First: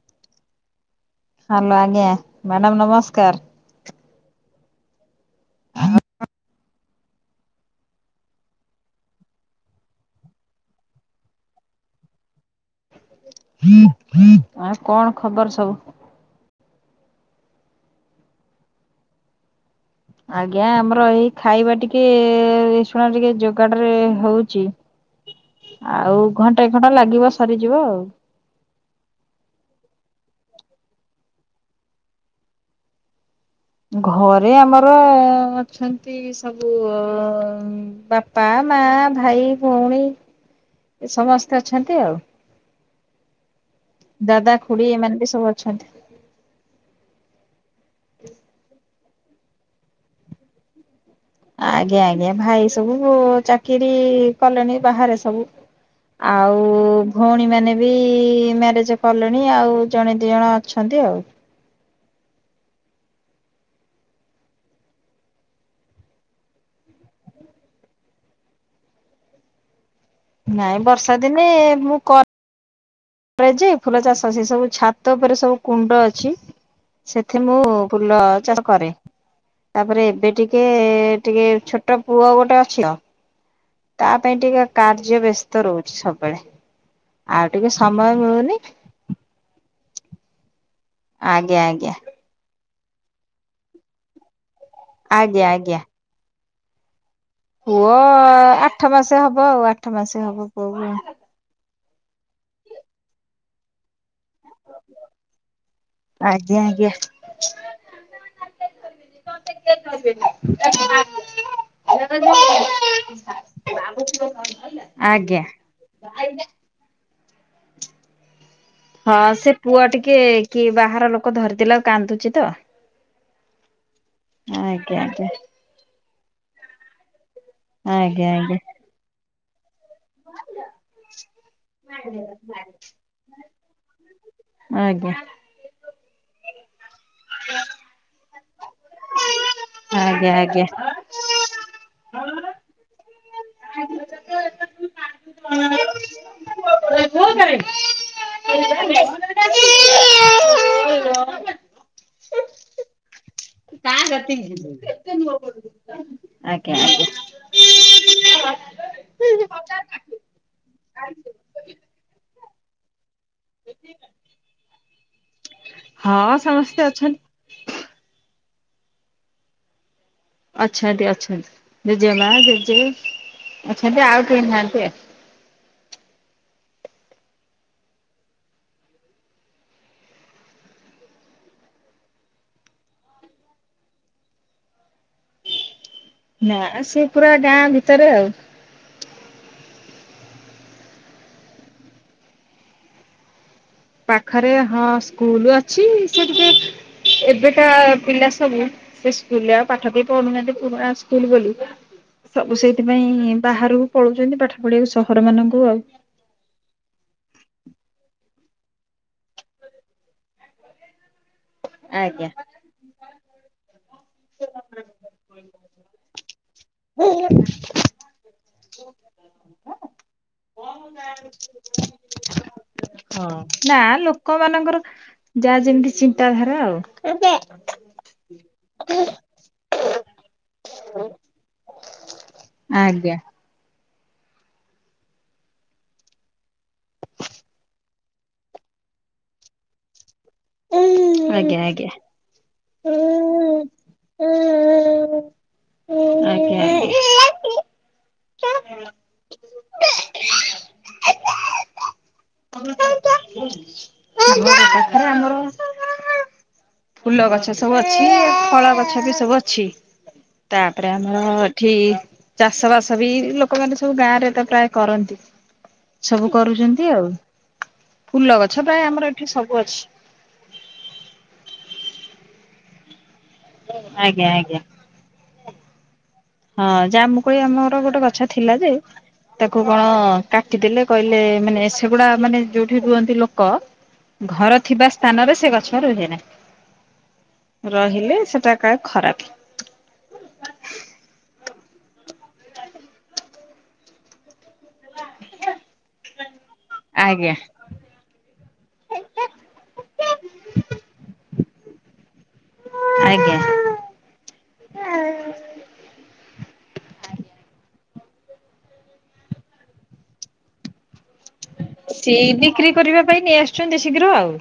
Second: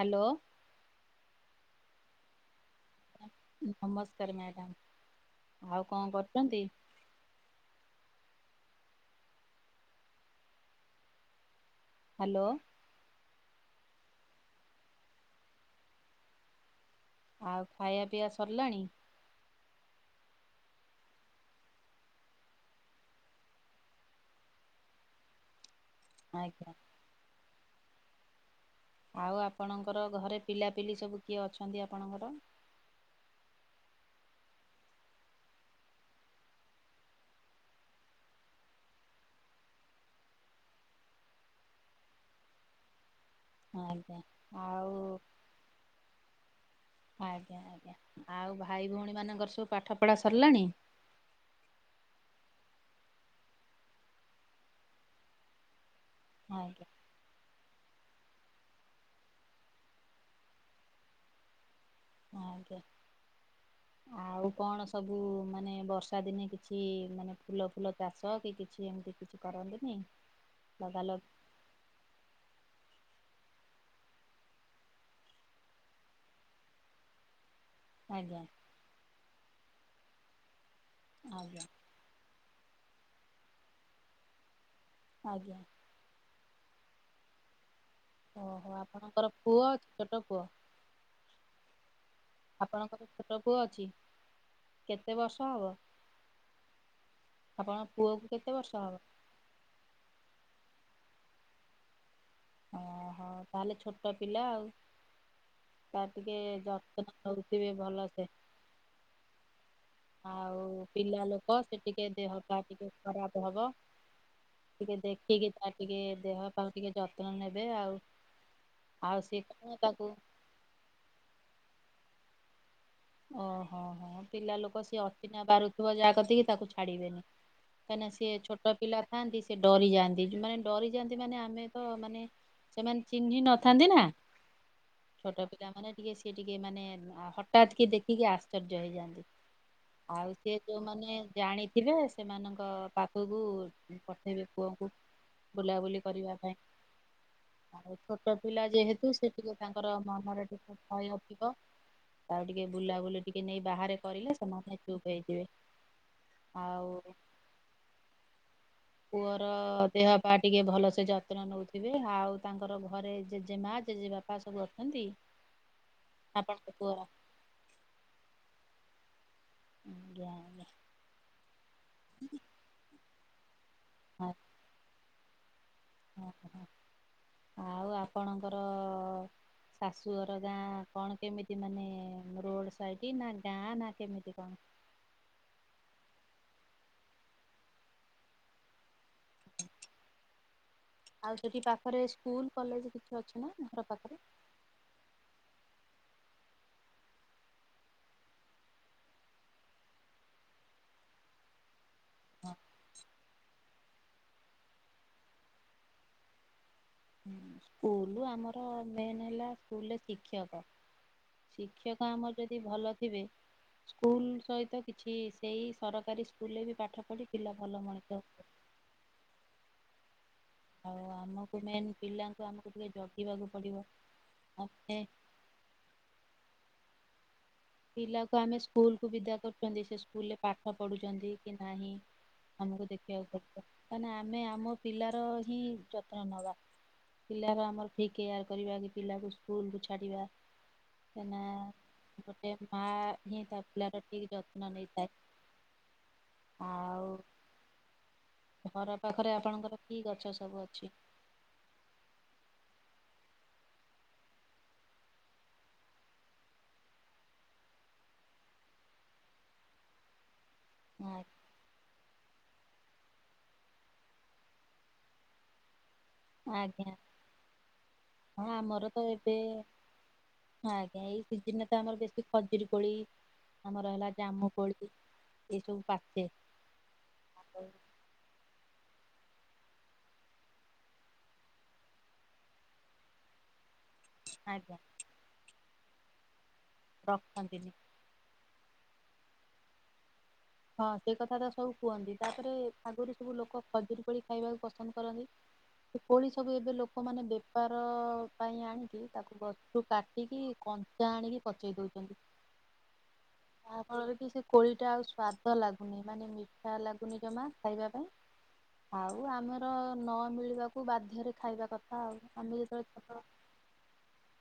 Hello. Hello, ଆଜ୍ଞା madam ନମସ୍କାର। ନମସ୍କାର ମ୍ୟାଡାମ୍, ଆଉ କଣ କରୁଚନ୍ତି? ହ୍ୟାଲୋ। ଆଉ କଣ ଖବର ସବୁ? ଆଉ ଖାଇବା ପିଇଵା ସରିଲାଣି? ଆଜ୍ଞା ଆମର ଏଇ ଖାଇବା ଟିକେ ଶୁଣ ଟିକେ ଯୋଗାଡରେ ହଉଛି। ଆଉ ଘଣ୍ଟାଏ ଆଜ୍ଞା ଘଣ୍ଟା ଲାଗିବ ସରିଯିବ। ଆଉ ଆପଣଙ୍କର ଘରେ ପିଲାପିଲି ସବୁ କିଏ ଅଛନ୍ତି ଆପଣଙ୍କର? ଘରେ ଆମର ଅଛନ୍ତି ସବୁ ଉଁ ବାପା ମା ଭାଇ ଭଉଣୀ ଏ ସମସ୍ତେ ଅଛନ୍ତି ଆଉ। ଆଜ୍ଞା ଦାଦା ଖୁଡି ଏମାନେ ଆଉ, ବି ସବୁ ଅଛନ୍ତି। ଆଜ୍ଞ୍ ଜ୍ଞା, ଆଉ ଭାଇ ଭଉଣୀ ମାନଙ୍କର ସବୁ ପାଠ ପଢା ସରିଲାଣି? ଆଜ୍ଞା ଆଜ୍ଞା, ଭାଇସବୁ ଚାକିରି କଲେଣି ବାହାରେ ସବୁ। ଆଉ ଆଜ୍ଞା ଭଉଣୀମାନେ ବି ବି ମ୍ୟାରେଜ କଲେଣି ଆଉ ଜଣେ ଦି ଜଣ ଅଛନ୍ତି ଆଉ। ଆଜ୍ଞା। ଆଉ କଣ ସବୁ ମାନେ ବର୍ଷା ଦିନେ କିଛି ମାନେ ଫୁଲ ଫୁଲ ଚାଷ କି କିଛି ଏମତି କି କିଛି କରନ୍ତିନି? ନାଇଁ ବର୍ଷା ଲଗାଲଗ ଦିନେ ମୁଁ କର୍ ଯେ ଫୁଲ ଚାଷ ଅ ସେ ସବୁ ଛାତ ଉପରେ ସବୁ କୁଣ୍ଡ ଅଛି ସେଥି ମୁଁ ଫୁଲ ଆଜ୍ଞା ଚାଷ କରେ ତାପରେ ଏବେ ଟିକେ ଟିକେ ଟିକେ ଆଜ୍ଞା ଛୋଟ ପୁଅ ଗୋଟେ ଅଛି। ତା ପାଇଁ ଟିକେ କାର୍ଯ୍ୟ ଆଜ୍ଞା। ବ୍ୟସ୍ତ ରହୁଛି ସବୁବେଳେ ଆଉ ଟିକେ ସମୟ ମିଳୁନି। ଓହୋ ଆପଣଙ୍କର [inaudible] ଆଜ୍ଞା ଆଜ୍ଞା। ଆପଣଙ୍କର ଛୋଟ ପୁଅ ଅଛି କେତେ ଆଜ୍ଞା ବର୍ଷ ହବ। ଆଜ୍ଞା। ଆପଣଙ୍କ ପୁଅ ପୁଅକୁ କେତେ ବର୍ଷ ଆଠ ମାସ ହବ ଆଉ ଆଠ ମାସ ହବ ପୁଅ କ ଓହୋ ତାହେଲେ ଛୋଟ ପିଲା ଆଉ। ତା ଟିକେ ଆଜ୍ଞା ଆଜ୍ଞା। ଯତ୍ନ ହଉଥିବେ ଭଲସେ ଆଉ ପିଲା ଲୋକ ସେ ଟିକେ ଦେହ ଟା ଟିକେ ଖରାପ ହବ ଟିକେ ଆଜ୍ଞା। ଦେଖିକି ତା ଟିକେ ଦେହ ପାଖ ଟିକେ ଯତ୍ନ ନେବେ ଆଉ ହଁ ଆଉ ସିଏ ସେ କଣ ପୁଅ ତାକୁ ଟିକେ କି ବାହାର ଲୋକ ଧରିଥିଲା ଆଉ କାନ୍ଦୁଛି ତ। ଓହୋ ହୋ ପିଲା ଲୋକ ଆଜ୍ଞା ସିଏ ଆଜ୍ଞା ଅଚନା ପାରୁଥିବ ଯାହା କତିକି ତାକୁ ଛାଡିବେନି। କ ଆଜ୍ଞା ସେ ଆଜ୍ଞା। ଛୋଟ ପିଲା ଥାଆନ୍ତି।। ଡରିଯାଆନ୍ତି ମାନେ ଡରିଯାଆନ୍ତି ମାନେ ଆମେ ତ ମାନେ। ସେମାନେ ଚିହ୍ନି ନଥାନ୍ତି ନା ଆଜ୍ଞା। ଛୋଟ ପିଲାମାନୋନେ ଟିକେ ସିଏ ଟିକେ ମାନେ ହଠତ୍ କି ଦେଖିକି ଆଶ୍ଚର୍ଯ୍ୟ ହେଇଯାଆନ୍ତି। ଆଉ ଆଜ୍ଞା ସିଏ ଯୋଉମାନେ ଜାଣିଥିବେ ସେମାନଙ୍କ ପାଖ ପୁଅକୁ ପଠେଇବେ ପୁଅକୁ ବୁଲାବୁଲି କରିବା ଆଜ୍ଞା। ପାଇଁ ଆଉ ଛୋଟ ପିଲା ଆଜ୍ଞା ଯେହେତୁ ସେ ଆଜ୍ଞା। ଟିକେ ତାଙ୍କର ମନରେ ଟିକେ ଭୟ ଅଧିବ। [inaudible] କତି ସେମାନେ ଚୁପ୍ ଆଜ୍ା ହେଇଯିବେ। ଆଉ [unintelligible] ପୁଅର ଦେହ ପା ଟିକେ ଭଲସେ ଯତ୍ନ ନଉଥିବେ ଆଉ। ତାଙ୍କର ଘରେ। ଜେଜେ ମା ଜେଜେ ବାପା ସବୁ ଅଛନ୍ତି ହଁ ଆପଣଙ୍କ ସମସ୍ତେ ପୁଅ [inaudible] ହୁଁ ଆଛନ୍ତି ଆଛା ଦଡିଜେ ମ ଦିଜେ। ଆଛାଦା ଆଉ ଟନ୍ନ୍ତିେ। ଓହ ଆଉ ଆପଣଙ୍କର। ଶାଶୁ ଘର ଗାଁ କଣ କେମିତି ମାନେ ରୋଡ୍ ସାଇଡ କି ନା ଗାଁ ନା କେମିତି କଣ। [inaudible] ନା ସେ ପୁରା ଗାଁ ଭିତରେ ଆଉ। ଆଉ ଯଦି ପାଖରେ ସ୍କୁଲ କଲେଜ କିଛି ଅଛି ନା ନା ପାଖରେ ହଁ ସ୍କୁଲ ଅଛି। [inaudible] ଏବେଟା ପିଲା ସବୁ ସେ ସ୍କୁଲରେ ଆଉ ପାଠ ପି ପଢୁନାହାନ୍ତି ପୁରା ସ୍କୁଲ ବୋଲି। ସବୁ ସେଇଥିପାଇଁ ବାହାରକୁ ପଳୁଛନ୍ତି ପାଠ ପଢିବାକୁ ସହର ମାନଙ୍କୁ ଆଉ ସ୍କୁଲ ଆମର ମେ ହେଲା ସ୍କୁଲ୍ରେ ଶିକ୍ଷକ। ଶିକ୍ଷକ ଆଜ୍ଞା ଆମର ଯଦି ଭଲ ଥିବେ। ସ୍କୁଲ ସହିତ କିଛି ସେଇ ସରକାରୀ ସ୍କୁଲରେ ବି ପାଠ ହଁ। ପଢି ପିଲା ଭଲ ମଣିଷ [inaudible] [inaudible] ଆମକୁ ମେନ୍ ପିଲାଙ୍କୁ ଆମକୁ ଟିକେ ହ ଜଗିବାକୁ ନା ପଡିବ। ଲୋକ ମାନଙ୍କର ଆମେ ଯାହା ଜିନି ଏମତି ଚିନ୍ତାଧାରା ଆଉ ପିଲାକୁ ଆମେ ସ୍କୁଲ କୁ ବିଦା କରୁଛନ୍ତି ସେ ସ୍କୁଲରେ ପାଠ ପଢୁଛନ୍ତି କି ନାହିଁ। ଆମକୁ ଆଜ୍ଞା ଆଜ୍ଞା। ଦେଖିବାକୁ ପଡ କାଁ ଆମେ ଆମ ପିଲାର ହିଁ ଯତ୍ନ ନେବା। ପିଲା ଆମର ଫି କେୟାର କରିବା କି ପିଲାକୁ ସ୍କୁଲ କୁ ଛାଡିବା। [inaudible] ଆଜ୍ଞା ଆଜ୍ଞା। ମା ହିଁ ତା ପିଲାର ଠିକ ଯତ୍ନ ନେଇଥାଏ। ଆଉ ଆଜ୍ଞା। ଘର ପାଖରେ ଆପଣଙ୍କର କି ଗଛ ସବୁ ଅଛି? ଘର ପାଖରେ ଆମର ଫୁଲ ଗଛ ସବୁ ଅଛି, ଫଳ ଗଛ ବି ସବୁ ଅଛି। ତାପରେ ଆମର ଆଜ୍ଞା ଏଠି -ଚାଷ ବାସ ସବ [unintelligible] ଲୋକମାନୋନ ସବୁ ଗାଁ ରେ ତ ପ୍ରାୟ କରନ୍ତି ସବୁ କରୁଛନ୍ତି ଆଜ୍ଞା। ଆଉ ଫୁଲ ହଁ ଗଛ ପ୍ରାୟ ଆମର ତ ଏଠି ଏବେ, ସବୁ ଅଛି ଆଜ୍ଞା -ଏଇଦିନ ତ ଆମର ବେଶୀ ଖଜୁର କୋଳି, ଆମର ହେଲା ଆଜ୍ଞା ଜାମୁ ଆଜ୍ଞା। କୋଳି, ଏସବୁ ପାଚେ ହଁ ଜାମୁକଳି ଆଉ ଆମର ଗୋଟେ ଗଛ ଥିଲା ଯେ ତାକୁ କଣ କାଟିଦେଲେ କହିଲେ ମାନେ ସେଗୁଡା ମାନେ ଯୋଉଠି ରୁହନ୍ତି ଲୋକ ଘର ଆଜ୍ଞା ଥିବା ସ୍ଥାନରେ ସେ ଗଛ ରୁହେ ନାହି, ରଖନ୍ତିନି। ରହିଲେ ସେଟା କାଳେ ଖରାପ। ହଁ ସେଇ କଥା ତ ସବୁ କୁହନ୍ତି, ତାପରେ ଆଗରୁ ସବୁ ଲୋକ ଖଜୁରୀ କୋଳି ଖାଇବାକୁ ପସନ୍ଦ କରନ୍ତି। ସେ କୋଳି ସବୁ ଏବେ ଲୋକମାନେ ଆଜ୍ଞା। ବେପାର ପାଇଁ ଆଣିକି, ତାକୁ ଗଛରୁ କାଟିକି କଞ୍ଚା ଆଣିକି ପଚେଇ ଦଉଛନ୍ତି, ଆଜ୍ଞା। ଯାହା ଫଳରେ କି ସେ କୋଳି ଟା ଆଉ ସ୍ଵାଦ ଲାଗୁନି, ମାନେ ମିଠା ଲାଗୁନି ଜମା ଖାଇବା ପାଇଁ ଆଉ ଆମର ନ ମିଳିବାକୁ ବାଧ୍ୟ। ସେଇ ବିକ୍ରି କରିବା ପାଇଁ ନେଇ ଆସୁଛନ୍ତି ଶୀଘ୍ର। ଆଉ।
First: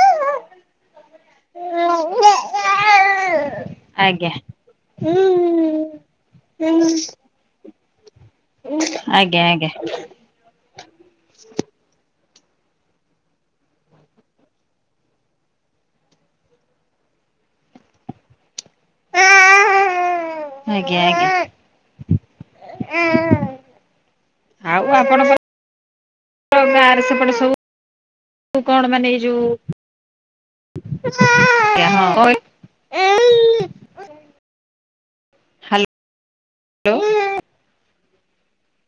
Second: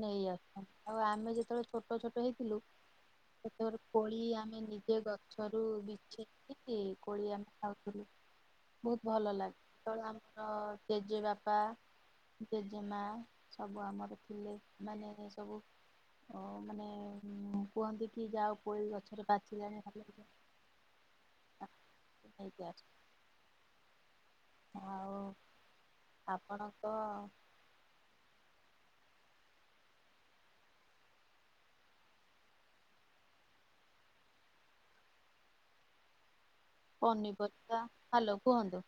ନେଇ ଆସୁଛନ୍ତି, ଆଉ ଆମେ ଯେତେବେଳେ ଛୋଟ ଛୋଟ ହେଇଥିଲୁ ତୋର [unintelligible] କୋଳି ଆଜ୍ଞା। ଆମେ ନିଜେ ଗଛ ଛରୁ ବିଛେଇ କୋଳି ଆମେ ଖାଉଥିଲୁ। ବହୁତ ଭଲ ଆଜ୍ଞା ଲାଗେ ଆଜ୍ଞା। ଯେତେବେଳେ ଆମର -ତେଜେ ବାପା ଜେଜେମା, ସବୁ ଆମର ଥିଲେ, ମାନେ ସେ ସବୁ ଓ ମାନେ କୁହନ୍ତି କି ଯାଅ କୋଳି ଗଛରେ ପାଚିଲାଣି। ଖାଲି [unintelligible] ଆଉ ନେଇକି ଆସ ଆଉ ଆପଣଙ୍କ ଆପଣଙ୍କ ଗାଁରେ ସେପଟେ ସବୁ କଣ? ମାନେ ଏଇ ଯୋଉ ହ ଏ [unintelligible] ପନିପରିବା, ହାଲୋ -କୁହନ୍ତୁ?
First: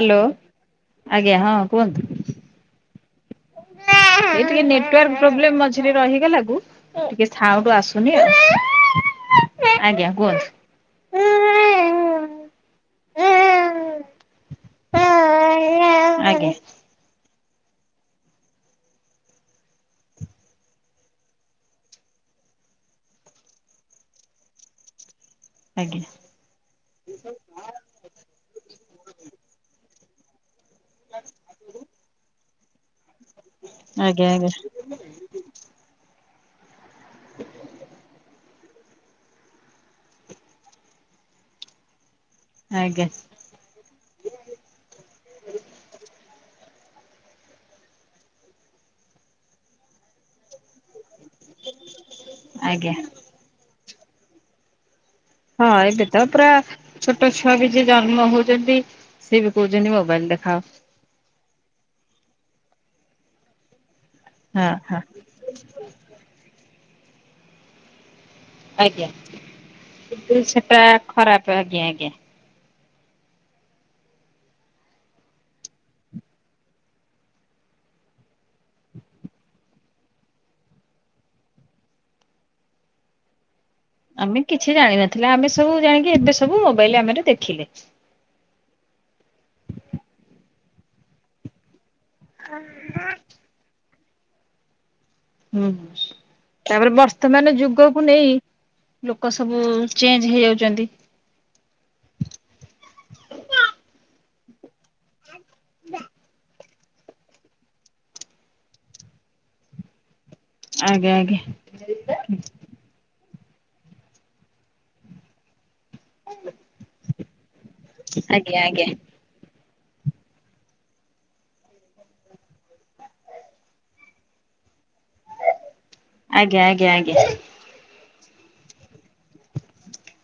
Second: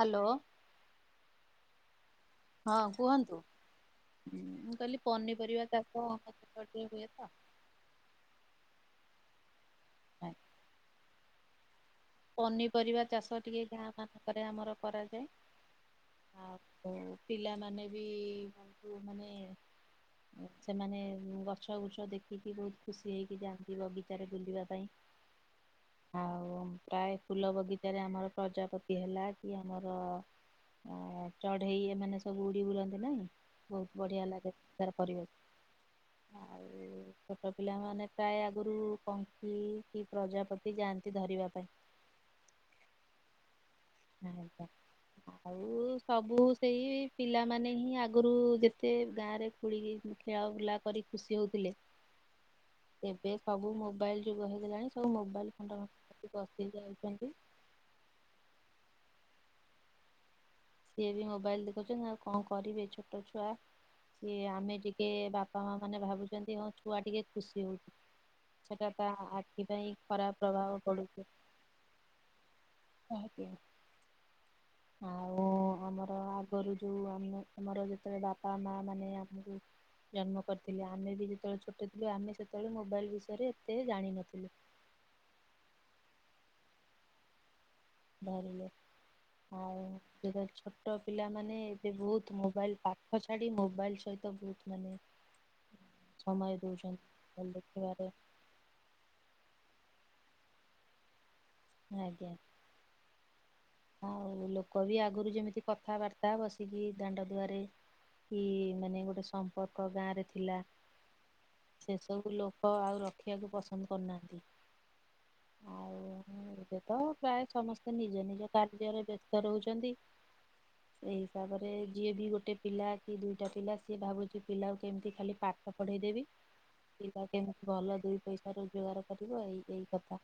ହାଲୋ ଆଜ୍ଞା, ହଁ କୁହନ୍ତୁ? ହଁ କୁହନ୍ତୁ? ଏ ଟିକେ ମୁଁ କହିଲି ନେଟାର୍ ପ୍ରୋବ୍ଲେମ ପନିପରିବା ଚାଷ ମଝିରେ ଆମ ରହିଗଲା କୁ ସେପଟରେ ହୁଏ ଟିକେ ତ ସାଉଣ୍ଡ ଆସୁନି ଆଉ ଆଜ୍ଞା। କୁହନ୍ତୁ ପନିପରିବା ଚାଷ ଟିକେ ଗାଁ ମାନଙ୍କରେ ଆମର କରାଯାଏ। ହଁ ଆେ ଆଉ [unintelligible] ପିଲାମାନେ ବି ବୁ ମାନେ ସେମାନେ ଗଛ ଗୁଛ ଦେଖିକି ବହୁତ ଖୁସି ହେଇକି ଯାଆନ୍ତି ବଗିଚାରେ ବୁଲିବା ପାଇଁ ଆଉ ପ୍ରାୟ ଫୁଲ ବଗିଚାରେ ଆମର ପ୍ରଜ ପତି ହେଲା କି ଆମର ଅ ଚଢେଇ ଏମାନେ ସବୁ ଉଡି ବୁଲନ୍ତି ନାଇଁ ବହୁତ ବଢିଆ ଆଜ୍ଞା ଲାଗେ, ସାର କରିବାକୁ [unintelligible] ଆଉ ଛୋଟ ପିଲାମାନେ ପ୍ରାୟ ଆଗରୁ କଙ୍କି କି ପ୍ରଜାପତି ଯାଆନ୍ତି ଧରିବା ପାଇଁ ହ [unintelligible] ଆଜ୍ଞା। ହୁଁ [unintelligible] ଆଉ ସବୁ ସେଇ ପିଲାମାନେ ହିଁ ଆଗରୁ ଯେତେ ଗାଁ ରେ ଖୋଳିକି ଖେଳା ବୁଳା କରି ଖୁସି ହଉଥିଲେ, ଆଜ୍ଞା। ଏବେ ସବୁ ମୋବାଇଲ ଯୁଗ ହେଇଗଲାଣି। ସବୁ ମୋବାଇଲ ହଁ ଖଣ୍ଡ ଏ ତ ପାଖକୁ ପରା, ବସି ଯାଉଛନ୍ତି। ଛୋଟ ଛୁଆ ବି ଯେ ଜନ୍ମ ହଉଛନ୍ତି ସିଏ ବି କହୁଛନ୍ତି ମୋବାଇଲ ଦେଖାଅ। ସିଏ ବି ମୋବାଇଲ ଦେଖଉଛନ୍ତି ଆଉ କଣ କରିବେ ଛୋଟ ଛୁଆ। ସିଏ ହଁ ଆମେ ହଁ। ଟିକେ ବାପା ମା ମାନେ ଭାବୁଛନ୍ତି ହଁ ଛୁଆ ଟିକେ ଖୁସି ହଉଛି। ସେଟା ଆଜ୍ଞା ତା ଆଖି ପାଇଁ ଖରାପ କିନ୍ତୁ ପ୍ରଭାବ ସେଟା ଖରାପ ଆଜ୍ଞା ଆଜ୍ଞା। କହନ୍ତି। ଆଉ ଆମର ଆଗରୁ ଯୋଉ ଆମ ଆମର ଯେତେବେଳେ ବାପା ମା ମାନେ ଆମକୁ ଜନ୍ମ କରିଥିଲେ ଆମେ ବି ଯେତେବେଳେ ଛୋଟ ଥିଲୁ ଆମେ ସେତେବେଳେ ମୋବାଇଲ ବିଷୟରେ ଆମେ ଜାଣିନଥିଲୁ। କିଛି ଜାଣିନଥିଲା ଆମେ ସବୁ ଜାଣିକି ଏବେ ସବୁ ମୋବାଇଲ ଆମ ଦେଖିଲେ। ଧରିଲେ ଆଉ ଏବେ ଛୋଟ ପିଲାମାନେ ଏବେ ବହୁତ ମୋବାଇଲ ପାଖ ଛାଡି ମୋବାଇଲ ସହିତ ବହୁତ ମାନେ ହୁଁ, ହୁଁ, ସମୟ ତାପରେ ଦଉଛନ୍ତି ବର୍ତ୍ତମାନ ଯୁଗକୁ ଦେଖିବାରେ ନେଇ ଲୋକ ସବୁ ଚେଞ୍ଜ ହେଇଯାଉଛନ୍ତି। ଆଜ୍ଞା। ଆଉ ଲୋକ ବି ଆଗରୁ ଯେମିତି କଥାବାର୍ତ୍ତା ବସି ସିକି ଦାଣ୍ଡ ଦୁଆରେ କି ମାନେ ଗୋଟେ ସମ୍ପର୍କ ଗାଁ ରେ ଥିଲା ଆଜ୍ଞା ଆଜ୍ଞା ସେ ସବୁ ଲୋପ ଆଉ ରଖି ଖିବାକୁ ପସନ୍ଦ କରୁନାହାନ୍ତି। ଆଉ ଏବେ ତ ପ୍ରାୟ ସମସ୍ତେ ନିଜ ନିଜ ଆଜ୍ଞା ଆଜ୍ଞା କାର୍ଯ୍ୟରେ ବ୍ୟସ୍ତ ରହୁ ଛନ୍ତି। ସେଇ ହିସାବରେ ଯିଏ ବି ଗୋଟେ ପିଲା କି ଦୁଇଟା ପିଲା ସିଏ ଭାବୁଛି ପିଲା କେମିତି ଖାଲି ପାଠ ପଢେଇ ଦେବି ଆଜ୍ଞା ଆଜ୍ଞା କି ଆଜ୍ଞା। ତା କେମିତି ଭଲ ଦୁଇ ପଇସା ରୋଜଗାର କରିବ ଏଇ ଏଇ କଥା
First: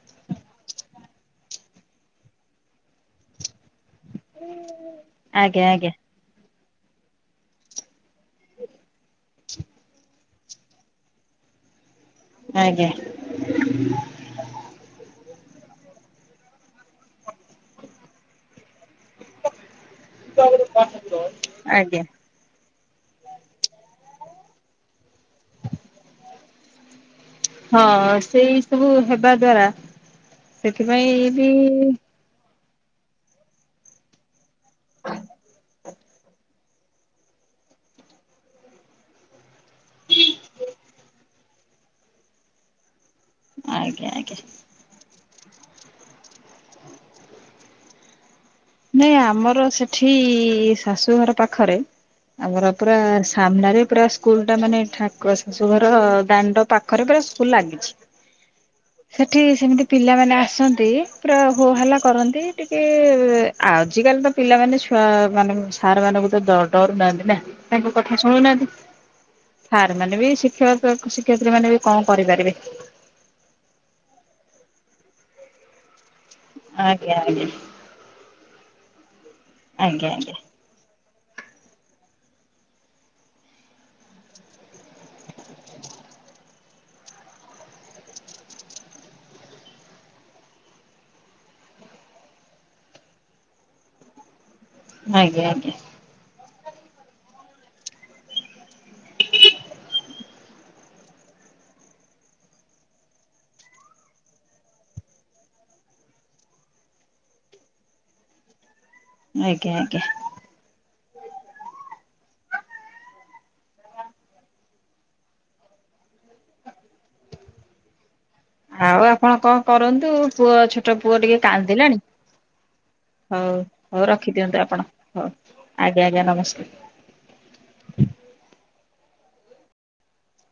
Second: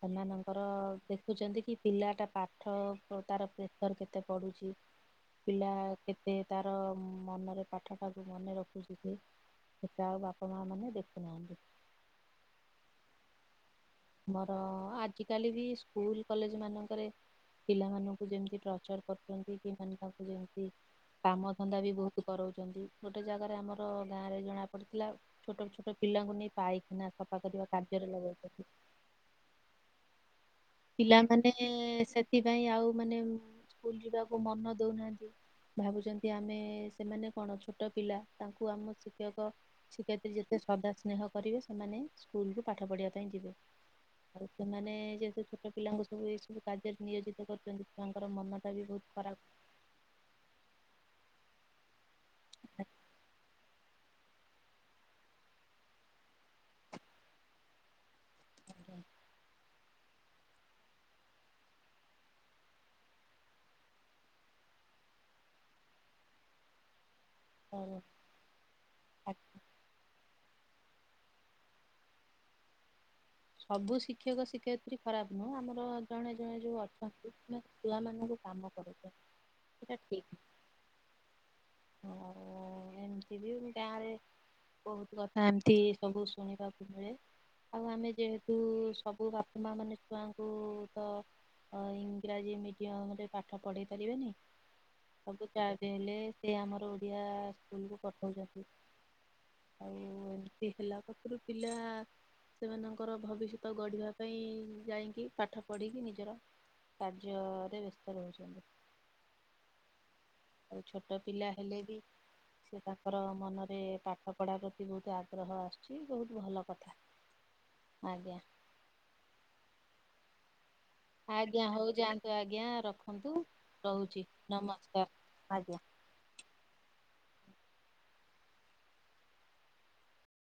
ସେମାନଙ୍କର ଦେଖୁଛନ୍ତି କି ପିଲାଟା ପାଠ ତାର ତାର କେତେ ପଢୁଛି ଆଜ୍ଞା ପିଲା ଆଜ୍ଞା କେତେ ତାର ମନରେ ପାଠ ତାକୁ ମନେ ରଖୁଛି କି ସେଟା ଆଉ ବାପା ମା ମାନେ ଦେଖୁନାହାନ୍ତି। ଆଜ୍ଞା। ମୋର ଆଜି କାଲି ବି ସ୍କୁଲ କଲେଜ ମାନଙ୍କରେ ପିଲାମାନଙ୍କୁ ଯେମିତି ଟ୍ର ଚର କରୁଛନ୍ତି କି ମାନେ ତାଙ୍କୁ ଯେମିତି କାମ ଧନ୍ଦା ବି ଆଜ୍ଞା। ବହୁତ କରାଉଛନ୍ତି, ଗୋଟେ ଜାଗାରେ ଆମର ଗାଁ ରେ ଜଣା ପଡିଥିଲା ଛୋଟ ଛୋଟ ପିଲାଙ୍କୁ ନେଇ ପାଇଖାନା ସଫା କରିବା କାର୍ଯ୍ୟରେ ହଁ ସେଇ ଲଗାଉଛନ୍ତି। ସବୁ ହେବା ଦ୍ଵାରା ସେଥିପାଇଁ ବି ପିଲାମାନେ ସେଥିପାଇଁ ଆଉ ମାନେ ସ୍କୁଲ ଯିବା କୁ ମନ ଦଉନାହାନ୍ତି, ଭାବୁଛନ୍ତି ଆମେ ସେମାନେ କଣ ଛୋଟ ପିଲା ତାଙ୍କୁ ଆମ ଶିକ୍ଷକ ଶିକ୍ଷୟତ୍ରୀ ଯେତେ ଶ୍ରଦା ସ୍ନେହ କରିବେ ସେମା ନେଇ ସ୍କୁଲ୍ କୁ ପାଠ ପଢିବା ପାଇଁ ଯିବେ ଆଜ୍ଞା ଆଜ୍ଞା। ଆଉ ସେମାନେ ଯେହେତୁ ଛୋଟ ପିଲାଙ୍କୁ ସବୁ ଏଇ ସବୁ କାର୍ଯ୍ୟରେ ନିୟୋଜିତ କରୁଛନ୍ତି, ତାଙ୍କର ମନ ନାଇଁ ଆମର ସେଠି ଶାଶୁଘର ପାଖରେ ଆମର ଥାଏ। ପୁରା ସାମ୍ନାରେ ପୁରା ସ୍କୁଲ ଟା ମାନେ ଠାକ ଶାଶୁ ଘର ଦାଣ୍ଡ ପାଖରେ ପୁରା ସ୍କୁଲ ଲାଗିଛି। ସେଠି ସେମିତି ପିଲାମାନେ ଆସନ୍ତି ପୁରା ହୋହାଲା କରନ୍ତି ଟିକେ ଆଜିକାଲି ତ ପିଲାମାନେ ଛୁଆ ମାନ ସାର୍ ମାନଙ୍କୁ ତ ଡ ଡରୁ ନାହାନ୍ତି ନା। ତାଙ୍କ ଆଉ କଥା ଶୁଣୁନାହାନ୍ତି, ଆ- ସାର ମାନେ ବି ଶିକ୍ଷକ ଶିକ୍ଷୟତ୍ରୀ ମାନେ ବି କଣ କରିପାରିବେ। ସବୁ ଶିକ୍ଷକ ଶିକ୍ଷୟିତ୍ରୀ ଖରାପ ନୁହଁ, ଆମର ଜଣେ ଜଣେ ଯୋଉ ଆଜ୍ଞା ଆଜ୍ଞା ଅଛନ୍ତି, ସେ ପିଲାମାନଙ୍କୁ କାମ କରୁଛନ୍ତି। ଆଜ୍ଞ, ଆଜ୍ଞା। ହୁଁ ଏମତି ବି ଗାଁ ରେ ବହୁତ କଥା ଏମତି ସବୁ ଶୁଣିିବା କୁ ମିଳେ ଆଉ ଆମେ ଯେହେତୁ ସବୁ ବାପା ମା ମାନେ ଛୁଆଙ୍କୁ ତ ଅ ଇଂରାଜୀ ମିଡିୟମ ରେ ପାଠ ପଢେଇ ପାରିବେନି ଆଜ୍ଞା ଆଜ୍ଞା ସବୁ ଚାର୍ଜ ନେଲେ। ସେ ଆମର ଓଡ଼ିଆ ସ୍କୁଲକୁ ପଠଉଛନ୍ତି। ଆଉ ଏମିତି ହେଲା ପାଖରୁ ପିଲା ସେମାନଙ୍କର ଭବିଷ୍ୟତ ଗଢିବା ପାଇଁ ଯାଇକି ପାଠ ପଢିକି ନିଜର କାର୍ଯ୍ୟରେ ବ୍ୟସ୍ତ ରହୁଛନ୍ତି। ଆଜ୍ଞା-ଆଜ୍ଞା। ଆଉ ଛୋଟ ପିଲା ହେଲେ ବି ସେ ତାଙ୍କର ମନରେ ପାଠ ପଢା ପ୍ରତି ବହୁତ ଆଗ୍ରହ ଆସୁଛି ବହୁତ ଭଲ କଥା। ଆଜ୍ଞା। ଆଉ ଆପଣ କଣ କରନ୍ତୁ ପୁଅ ଛ ପୁଅ ଟିକେ ଆଜ୍ଞା ହଉ କାନ୍ଦିଲାଣି ଯାଆନ୍ତୁ ଆଜ୍ଞା ରଖନ୍ତୁ ହଉ ହଉ ରହୁଛି ରଖିଦିଅନ୍ତୁ ଆପଣ ନମସ୍କାର ହଉ। ଆଜ୍ଞା। ଆଜ୍ଞା-ଆଜ୍ଞା ନମସ୍କାର।